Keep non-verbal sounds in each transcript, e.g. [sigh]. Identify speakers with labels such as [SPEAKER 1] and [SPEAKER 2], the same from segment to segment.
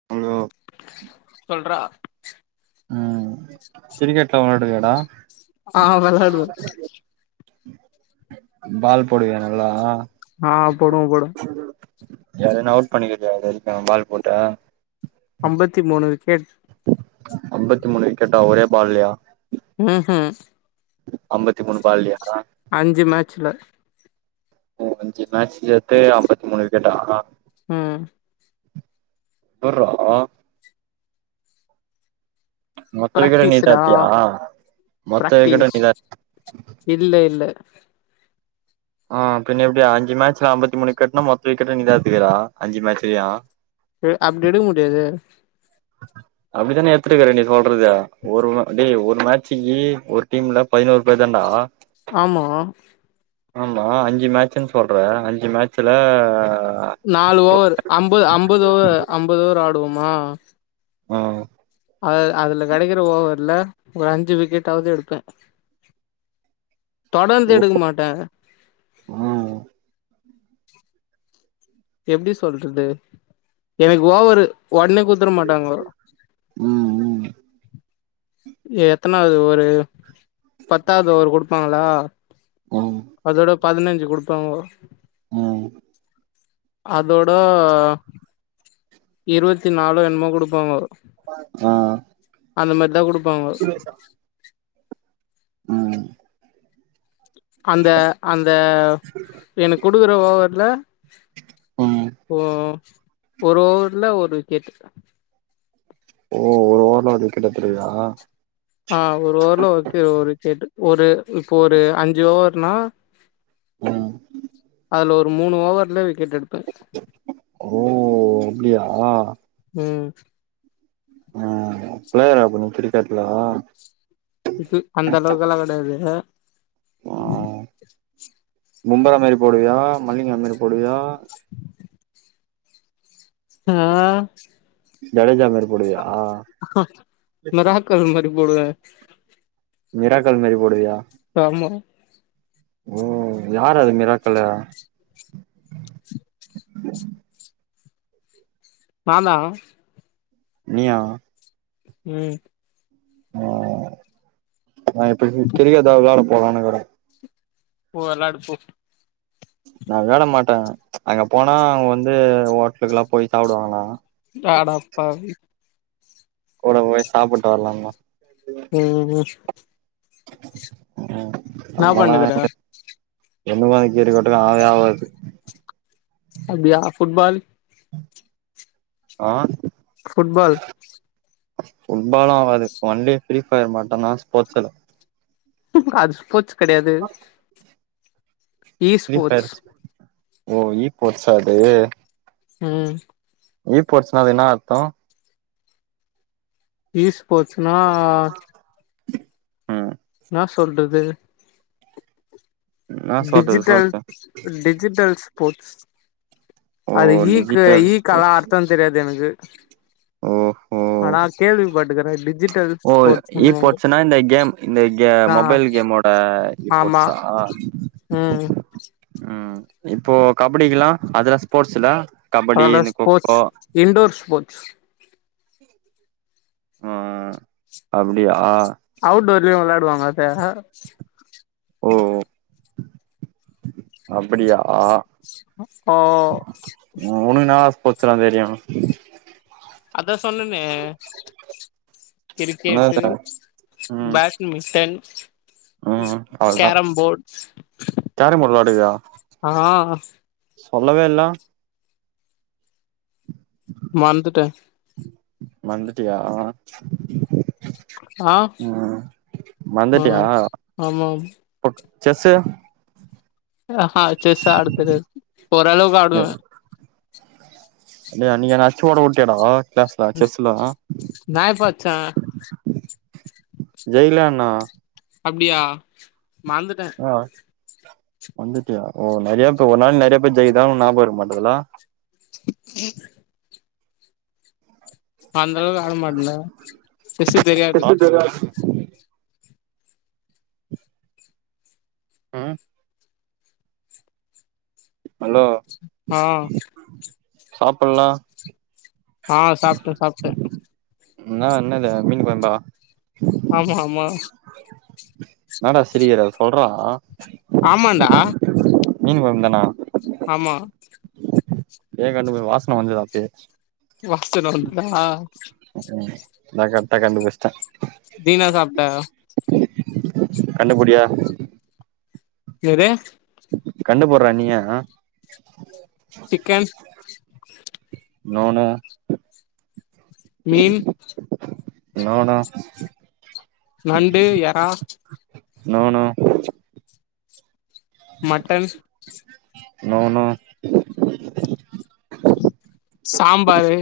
[SPEAKER 1] [unintelligible]
[SPEAKER 2] சொல்றா
[SPEAKER 1] உம் கிரிகெட்லா வலையாடுவியா டா
[SPEAKER 2] ஆ வல்லாடுவ
[SPEAKER 1] பால் போடுவியா நல்லா
[SPEAKER 2] ஆ போடுவோ போடுவோ
[SPEAKER 1] யாரன்னா அவுட் பண்ணிக்கக்க பால் போட்ட
[SPEAKER 2] அம்பத்தி மூணு விக்கெட்
[SPEAKER 1] ஐம்பத்தி மூணு விக்கெட்டா ஒரே பால்லையா
[SPEAKER 2] உம் ஹாம்
[SPEAKER 1] ஐம்பத்தி மூணு பால்லயா
[SPEAKER 2] அஞ்சு மேட்சல
[SPEAKER 1] ஓ அஞ்சு மேட்ச சேத்து ஐம்பத்தி மூணு விக்கெடா
[SPEAKER 2] ம்
[SPEAKER 1] [unintelligible] மொத்த விக்கட்ட நீ தா
[SPEAKER 2] பிராக்டிஸ்டா
[SPEAKER 1] அடிச்யா மொத்த விக்கட்ட
[SPEAKER 2] பிராக்டிஸ்
[SPEAKER 1] நீ தா
[SPEAKER 2] இல்ல இல்ல
[SPEAKER 1] ஆமா பின்ன எப்பிடியா அஞ்சு மேட்சல அம்பத்தி மூணு கட்ணா மொத்த விக்கட்ட நீத்துக்குற அஞ்சு மேட்சையு
[SPEAKER 2] ம் அப்டி எடுக்க முடியாதே
[SPEAKER 1] அப்டித்தானே எத்துருக்குர நீ சொல்றது ஒரு டே ஒரு மே ஏஐ ஒரு டீம்ல பதினோரு பேர் தாண்டா
[SPEAKER 2] ஆமா
[SPEAKER 1] ஆமா அஞ்சு மேட்சுன் சொல்ற அஞ்சு மேட்சுல
[SPEAKER 2] நாலு ஓவர் அம்பது அம்பது ஓவர் அம்பது ஓவர் ஆடுவோமா
[SPEAKER 1] உம்
[SPEAKER 2] அ அதுல கிடைக்கிற ஓவர்ல ஒரு அஞ்சு விக்கெட்டாவது எடுப்பே தொடந்து
[SPEAKER 1] ஓ
[SPEAKER 2] எடுக்க மாட்டே
[SPEAKER 1] ஆ
[SPEAKER 2] எப்டி சொல்றது எனக்கு ஓவரு உடனே குத்துர மாட்டாங்கோ
[SPEAKER 1] ம் ம்
[SPEAKER 2] எத்தனாவது ஓவரு பத்தாவது ஓவரு குடுப்பாங்களா
[SPEAKER 1] ஆமா
[SPEAKER 2] அதோட பதினஞ்சி குடுப்பாங்கோ
[SPEAKER 1] ம்
[SPEAKER 2] அதோட இருவத்தி நாலோ என்னமோ குடுப்பாங்கோ
[SPEAKER 1] ஆ
[SPEAKER 2] அந்த மேரிதா குடுப்பாங்கோ
[SPEAKER 1] ம்
[SPEAKER 2] அந்த அந்த எனக்கு குடுக்குற ஓவருல
[SPEAKER 1] ம்
[SPEAKER 2] ஓ ஒரு ஓவர்ல ஒரு விக்கெட்
[SPEAKER 1] ஓ ஒரு ஓவர்ல விக்கெட் எடுத்திருவியா
[SPEAKER 2] ஆ ஒரு ஓவர்ல ஓக் ஒரு விக்கெட் ஒரு இப்போ ஒரு அஞ்சு ஓவர்னா
[SPEAKER 1] ம்
[SPEAKER 2] அதுல ஒரு மூணு ஓவர்ல விக்கெட் எடுப்பே
[SPEAKER 1] ஓ அப்டியா
[SPEAKER 2] ம்
[SPEAKER 1] ஆ பிளேயரா அப்ப நீ கிரிக்கெட்ல
[SPEAKER 2] அந்த அளவுக்லா கடாது
[SPEAKER 1] ம் பும்ரா மாரி போடுவியா மல்லிங்கா மாரி போடுவியா
[SPEAKER 2] ஆ
[SPEAKER 1] ஜடேஜா மேரி
[SPEAKER 2] மிராக்கோலி மாரி போடுவே
[SPEAKER 1] விராக்கோலி மாரி போடுவியா
[SPEAKER 2] ஆமா
[SPEAKER 1] ஓ யாரு அது மிராக்கல்ல யா
[SPEAKER 2] நாதா
[SPEAKER 1] நீயா
[SPEAKER 2] ம்
[SPEAKER 1] ம் இப்பிடி கிரிக்கெட் தா விளாட போலானு இருக்குறோ
[SPEAKER 2] போ விளாடு போ
[SPEAKER 1] நா வெளாட மாட்டே அங்க போனா அங்க வந்து ஹோட்லுக்குல்லா போய் சாப்டுவாங்கலா
[SPEAKER 2] அடப்பாவி
[SPEAKER 1] கூட போய் சாப்புட்டு வரலாமா
[SPEAKER 2] ம் ம்
[SPEAKER 1] ம்
[SPEAKER 2] என்னா
[SPEAKER 1] நம்மல்லா
[SPEAKER 2] பண்ணுக்குற
[SPEAKER 1] எண்ண போ கீட்டுக்கட்டு ஆவே ஆகாது
[SPEAKER 2] அப்டியா ஃபுட்பால்
[SPEAKER 1] ஆ
[SPEAKER 2] ஃபுட்பால்
[SPEAKER 1] ஃபுட்பால்லா ஆகாது ஒன்லி ஃப்ரீஃபயர் மட்டுதா ஸ்போர்ட்ஸ்ல
[SPEAKER 2] அது ஸ்போர்ட்ஸ் கெடயாது
[SPEAKER 1] ஃப்ரீ ஃபையர் ஓ ஈ போட்ஸா அது
[SPEAKER 2] ம்
[SPEAKER 1] இ போர்ட்ஸ்னா அது என்னா அர்த்தோ
[SPEAKER 2] ஈஸ் போட்ஸ்ன்னா
[SPEAKER 1] ம்
[SPEAKER 2] என்னா சொல்றது
[SPEAKER 1] என்னா சொல்றது
[SPEAKER 2] டிஜிட்டல்
[SPEAKER 1] சொல்லு
[SPEAKER 2] டிஜிட்டல் ஸ்போர்ட்ஸ்
[SPEAKER 1] ஓ
[SPEAKER 2] அது ஈக்கு
[SPEAKER 1] டிஜிட்டல்
[SPEAKER 2] ஈக்கெல்லா
[SPEAKER 1] ஸ்போர்ட்ஸ்
[SPEAKER 2] அர்த்தோ தெரியாது எனக்கு
[SPEAKER 1] ஓஹோ
[SPEAKER 2] ஆனா கேள்விபட்ருக்கே டிட்
[SPEAKER 1] ஓ ஈ போட்ஸ்ன்னா இந்த கேம் இந்த கெ
[SPEAKER 2] ஆ
[SPEAKER 1] மொபைல் கேமோட ஈ போட்
[SPEAKER 2] ஆமா
[SPEAKER 1] சா
[SPEAKER 2] ம்
[SPEAKER 1] ம் இப்போ கபடிக்குல்லா அதுலா ஸ்போர்ட்ஸுல
[SPEAKER 2] அதுல்லா ஸ்போர்ட்ஸ் இன்டோர் ஸ்போர்ட்ஸ்
[SPEAKER 1] அ அப்டியா
[SPEAKER 2] அவுட்டோர்லயு வெளாடுவாங்க அத
[SPEAKER 1] ஓ அப்படியா
[SPEAKER 2] ஓ
[SPEAKER 1] உ உனக்குன்னா ஸ்போர்ட்ஸ்லா தெரியு
[SPEAKER 2] அதா சொன்னெனே கிரிக்கெட்டு
[SPEAKER 1] என்னது ம்
[SPEAKER 2] பேட்மிட்டன்
[SPEAKER 1] ம் அவ்ளதா
[SPEAKER 2] கேரம்போட்
[SPEAKER 1] கேரம் போர்டு வெளாடுவியா
[SPEAKER 2] ஆ
[SPEAKER 1] சொல்லவே இல்ல
[SPEAKER 2] மந்துட்டே
[SPEAKER 1] மந்துட்டியா
[SPEAKER 2] ஆ ஆ ஆமாம்
[SPEAKER 1] பக் செஸ்ஸு
[SPEAKER 2] ஆஹா செஸ்ஸா ஆட தெரியாது ஓரளவுக்கு ஆடுவே
[SPEAKER 1] டேய் அனைக்கு என்ன அச்சு ஓட உட்டியடா கிளாஸ்ல செஸ்ல
[SPEAKER 2] நா எப்ப அச்சே
[SPEAKER 1] ஜெய்லனா
[SPEAKER 2] அப்டியா மந்துட்டே
[SPEAKER 1] ஆ மந்துட்டியா ஓ நெறய பேர் ஒரு நாள் நெறய பேர் ஜெய்க்குதால ஒனக் ஞாபகோ வர மாட்டதுல்ல
[SPEAKER 2] அந்தளவுக் ஆட மாட்டேன செஸ்ஸு தெரியாது
[SPEAKER 1] ம் அலோ
[SPEAKER 2] ஆ
[SPEAKER 1] சாப்புல்ல
[SPEAKER 2] ஆ சாப்ட்டே சாப்ட்டே
[SPEAKER 1] என்னா என்னது மீன் கொழம்பா
[SPEAKER 2] ஆமா ஆமா
[SPEAKER 1] என்னடா சிரிக்கிற சொல்றா
[SPEAKER 2] ஆமான்டா
[SPEAKER 1] மீன் கொழம்பு தானா
[SPEAKER 2] ஆமா
[SPEAKER 1] ஏ கண்டுக்கு வாசன வந்துது அப்பயே
[SPEAKER 2] வாசன வந்துதா
[SPEAKER 1] ம் நா கரெட்டா கண்டுபிடிச்சிட்ட
[SPEAKER 2] நீ என்னா சாப்ட்ட
[SPEAKER 1] கண்டுபிடியே
[SPEAKER 2] எது
[SPEAKER 1] கண்டு புடுற நீயே
[SPEAKER 2] சிக்கன்
[SPEAKER 1] நோ நோ
[SPEAKER 2] மீன்
[SPEAKER 1] நோ நோ
[SPEAKER 2] நண்டு எறா
[SPEAKER 1] no no
[SPEAKER 2] mutton
[SPEAKER 1] no no
[SPEAKER 2] sambar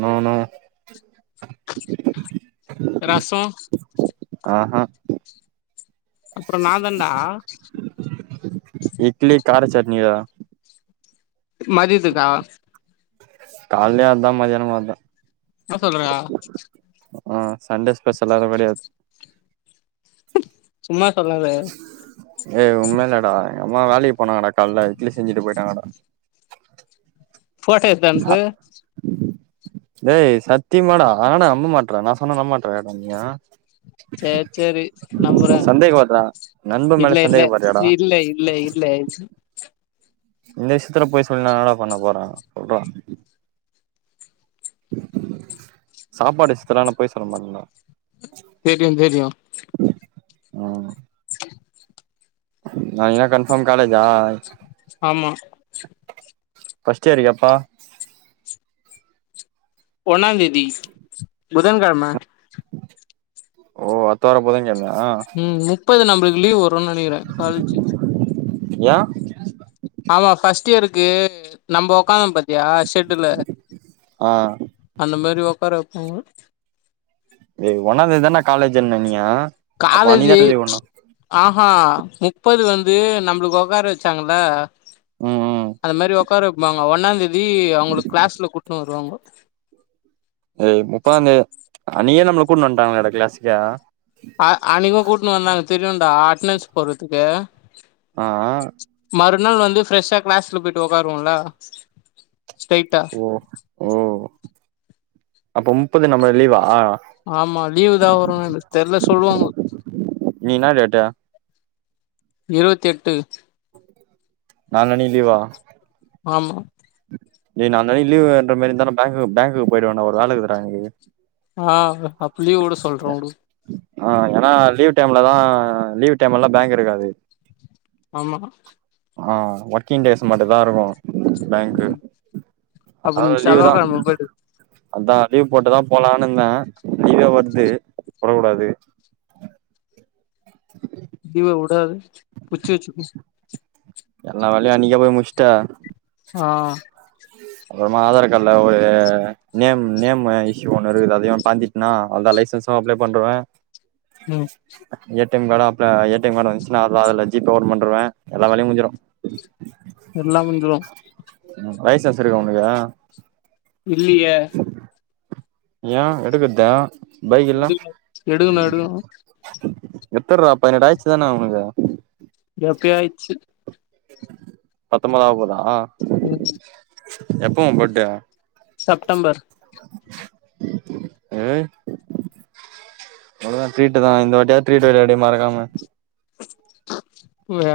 [SPEAKER 1] no no
[SPEAKER 2] ரசோ
[SPEAKER 1] ஆ ஹ
[SPEAKER 2] அப்ற ன்னாதான்டா
[SPEAKER 1] இட்லி கார சட்னிடா
[SPEAKER 2] மதியத்துக்கா
[SPEAKER 1] கால்லயு அதா மதியானமு அதா
[SPEAKER 2] என்ன சொல்ற
[SPEAKER 1] ஆ சண்டே ஸ்பெஷல்லா கெடயாது
[SPEAKER 2] சும்மா சொல்லாத
[SPEAKER 1] ஏய் உண்மேலடா எங்க அம்மா வேலைக்கு போனாங்கடா காலல இட்லி செஞ்சுட்டு போயிட்டாங்கடா
[SPEAKER 2] ஃபோட்டோ எத்து அனுப்பு
[SPEAKER 1] டேய் சத்தியமாடா என நம்ப மாட்ற நா சொன்னா நம்ப மாட்றியாடா நீயி
[SPEAKER 2] சேர் சேரி நம்புறே
[SPEAKER 1] சந்தேகப்படுறா நண்பன் மேல
[SPEAKER 2] இல்ல இல்ல
[SPEAKER 1] சந்தேகப்படுறியாடா
[SPEAKER 2] இல்ல இல்ல இ ல்ல
[SPEAKER 1] இந்த விஷயத்துல பொய் சொல்லி நா என்னடா பண்ண போற சொல்றா சாப்பாடு விஷயத்திலா நா பொய் சொல்ல மாட்டன்டா
[SPEAKER 2] தெரியு தெரியு
[SPEAKER 1] ஆ நாளகி கன்ஃபாம் காலேஜா
[SPEAKER 2] ஆமா
[SPEAKER 1] ஃபஸ்ட் இயர்க் எப்பா
[SPEAKER 2] ஒண்ணாந் தேதி புதன் கெழம
[SPEAKER 1] ஓ அத்த வார புதங் கெழ்மயா
[SPEAKER 2] முப்பது நம்மளுக்கு லீவ் வருன்னு நெனைக்கிறே காலேஜு
[SPEAKER 1] ஏ
[SPEAKER 2] ஆமா ஃபஸ்ட் இயருக்கு நம்ம உக்காந்தோ பாத்தியா ஷெட்டுல
[SPEAKER 1] ஆ
[SPEAKER 2] அந்த மாரி உட்கார வைப்பாங்க
[SPEAKER 1] ஏய் ஒன்னா தேதி தானா காலேஜ் என்ன நீ ஆ
[SPEAKER 2] காலேஜி ஆஹா முப்பது வந்து நம்மளுக்கு உக்கார வச்சாங்கள
[SPEAKER 1] ம் ம்
[SPEAKER 2] அந்த மேரி உக்கார வைப்பாங்க ஒன்னாந் தேதி அவங்களுக்கு கிளாஸ்ல கூட்டுன்னு வருவாங்க
[SPEAKER 1] ஏ முப்பதா தேதி அ நீயே நம்மளை கூட்டு வந்துட்டாங்களே டா கிளாஸுக்க
[SPEAKER 2] அ அன்னிக்கும் கூட்டன்னு வந்தாங்க தெரியும்டா அட்டனன்ஸ் போடுறதுக்கு
[SPEAKER 1] ஆ ஆ
[SPEAKER 2] மறுநாள் வந்து ஃப்ரெஷ்ஷா கிளாஸ்ல போயிட்டு உக்காருவோள ஸ்டெய்ட்டா
[SPEAKER 1] ஓஹோ அப்ப முப்பது நம்மளுக்கு லீவா
[SPEAKER 2] ஆமா லீவு தான் வரும் தெர்ல சொல்லுவாங்க
[SPEAKER 1] இன்னிக்கி என்ன டேட்டு
[SPEAKER 2] இருவத்தி எட்டு
[SPEAKER 1] நாலனிக்கி லீவா
[SPEAKER 2] ஆமா
[SPEAKER 1] நீ நால் நாள் லீ்வுன்ற மாரி இருந்தானே பேங்கு பேங்குக்கு போய்வரனு ஒரு வேல இருக்கு டா எனக்கு
[SPEAKER 2] ஆ அப்ப லீவ் விட சொல்றோம்
[SPEAKER 1] ஆ ஏன்னா லீவ் டைம்லதான் லீவ் டைம்ல்லாம் பேங்க் இருக்காது
[SPEAKER 2] ஆமா
[SPEAKER 1] ஆ ஒர்க்கிங் டேஸ் மட்டு தான் இருக்கும் பேங்க்கு
[SPEAKER 2] ம். அப்ப நீ
[SPEAKER 1] அதோட லீவு தான்
[SPEAKER 2] செவ்வாகெழம போயிடு
[SPEAKER 1] அதான் லீவ் போட்டுதான் போலான்னு இருந்தேன் லீவே வருது போடக் கூடாது
[SPEAKER 2] லீவ விடாத புச்சு வச்சிக்கு
[SPEAKER 1] எல்லாம் வேலையும் அன்னைக்கே போய் முச்ட்ட
[SPEAKER 2] சா ஆ
[SPEAKER 1] அப்பறமா ஆதார் கார்ட்ல ஒரு நேம் நேம் இஷ்யூ ஒண்ணு இருக்கு அதையும் பாண்டி என்னா அவ்ள்தான் லைசன்ஸும் அப்ளை பண்ருவேன்
[SPEAKER 2] ம்
[SPEAKER 1] ஏ டி எம் கார்டு அப் ஏ டி எம் கார்டு வந்துச்சுன்னா அது அது ஜி பே ஓன் பண்ணருவேன் எல்ல வேலையும் முடிஞ்சிடும் ‌
[SPEAKER 2] எல்லாம் முஞ்சிரும்
[SPEAKER 1] ம் லைசன்ஸ் இருக்கா உனக்கு
[SPEAKER 2] இல்லையே
[SPEAKER 1] ஏ எடுக்கறதே பைக்கில்ல
[SPEAKER 2] எடுக்கணு எடுக்கணு எடுக்கணு
[SPEAKER 1] எத்துடுறா பதினெட்டு ஆயிச்சு தானே உனக்கு
[SPEAKER 2] எப்பையோ ஆய்ச்சு
[SPEAKER 1] பத்தம்போது ஆக போதா
[SPEAKER 2] மூச்சி
[SPEAKER 1] எப்போ உன் பர்த்டே
[SPEAKER 2] செப்டம்பர்
[SPEAKER 1] அஹ் அவ்ளோதான் த்ரீட்டு தான் இந்த வாட்டியாது த்ரீட்டு வைடா மறக்காம
[SPEAKER 2] வ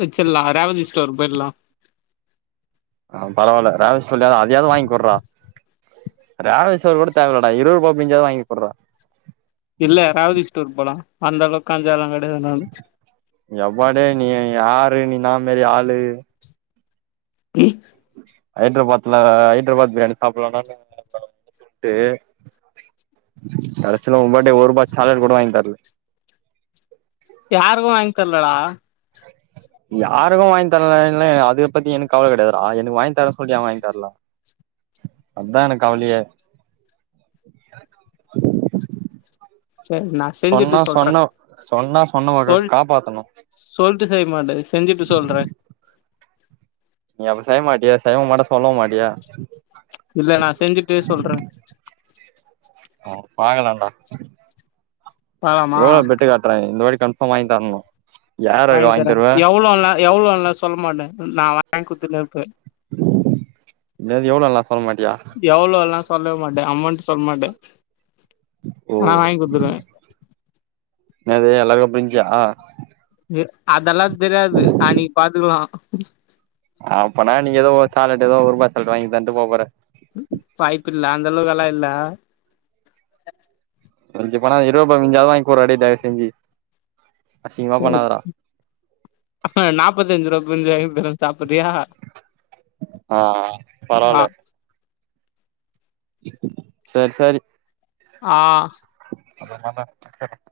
[SPEAKER 2] வச்சல்ல ரேவதி ஸ்டோர் போய்லாம்
[SPEAKER 1] அ பரவால்ல ரேவதி ஸ்டோர் ஆவது அதயாது வாங்கிகுடுறா ரேவதி ஸ்டோர் கூட தேவைலட இருபதுரூபா பிஞ்சாவது வாங்கிகுட்றா
[SPEAKER 2] இல்ல ரேவதி ஸ்டோர் போலா அந்த அளவுக்கு கஞ்சம்லா கிடையாது நானு
[SPEAKER 1] எப்பாடே நீ யாரு நீ இன்னா மாரி ஆளு
[SPEAKER 2] இ
[SPEAKER 1] ஹைட்ராபாத்ல ஹைட்ராபாத் பிரியாணி சாப்புட்லான்டா [inaudible] கடசீல ஓம் பாட்டு ஒருபா சாக்லேட் கூட வாங்கி [unintelligible]
[SPEAKER 2] யாருக்கு வாங்கி தர்லடா
[SPEAKER 1] யாருக்கு வாய்ந் தர்லனா என்ன அது பத்தி எனக் கவல கடையாதுரா என்னு வாய்ந் தர சொல்லி யா வாய்ந் தர்ல அதா எனக் கவ்லியே
[SPEAKER 2] செர் நா செஞ்சிட்டு
[SPEAKER 1] சொன்னா
[SPEAKER 2] சொல்ற
[SPEAKER 1] சொன்ன சொன்னா சொன்னவ
[SPEAKER 2] சொல்
[SPEAKER 1] காப்பாத்தணு
[SPEAKER 2] சொல்ட்டு செய்மாட்ட செஞ்சிட்டு சொல்ற
[SPEAKER 1] நீ அப்ப செய் மாட்டியா செய்யவு மாட்ட சொல்லவு மாட்டியா
[SPEAKER 2] இல்ல நா செஞ்சுட்டு சொல்ற
[SPEAKER 1] அ பாக்கலாண்டா
[SPEAKER 2] பாக்கலாமா
[SPEAKER 1] எவ்ளோ பெட் டு கட்ற இந்த வாட்டி கன்ஃபாம் வாய்ந் தர்ணு யாருக்கு வாய்ந் தருவ
[SPEAKER 2] எவ்ளோல்னா சொல் மாட்ட நா வாய்ங் குடுத்துனேர்ப்ப
[SPEAKER 1] எனாது எவ்ளோல்லா சொல்ல மாட்டியா
[SPEAKER 2] எவ்ளோல்லா சொல்ல மாட்டே அமொண்ட் சொல் மாட்ட
[SPEAKER 1] ஓ எனது அழக ப்ரிஞ்சா
[SPEAKER 2] அதல்லா தெர்யாது அன்னிக் பாத்துக்லா
[SPEAKER 1] அப்பனா நீ எதோ ஒ சாக்லட் ஏதோ ஒருபா சாலட் வாய்ந் தன்ட்டு போப் போற
[SPEAKER 2] வாய்ப்பில்ல அந்தளவுக்கலா இல்ல
[SPEAKER 1] மிஞ்சு போனா இருபா [unintelligible] வாய்ங் குர்றா டே தயவ்செஞ்சி அசிங்மா பண்ணாதரா
[SPEAKER 2] நாப்பத்தஞ்சிருவா [unintelligible] வாய்ந்தர சாப்புர்றியா
[SPEAKER 1] ஆ பரவால்ல
[SPEAKER 2] ஆ
[SPEAKER 1] சேர் சேரி
[SPEAKER 2] ஆ
[SPEAKER 1] [inaudible]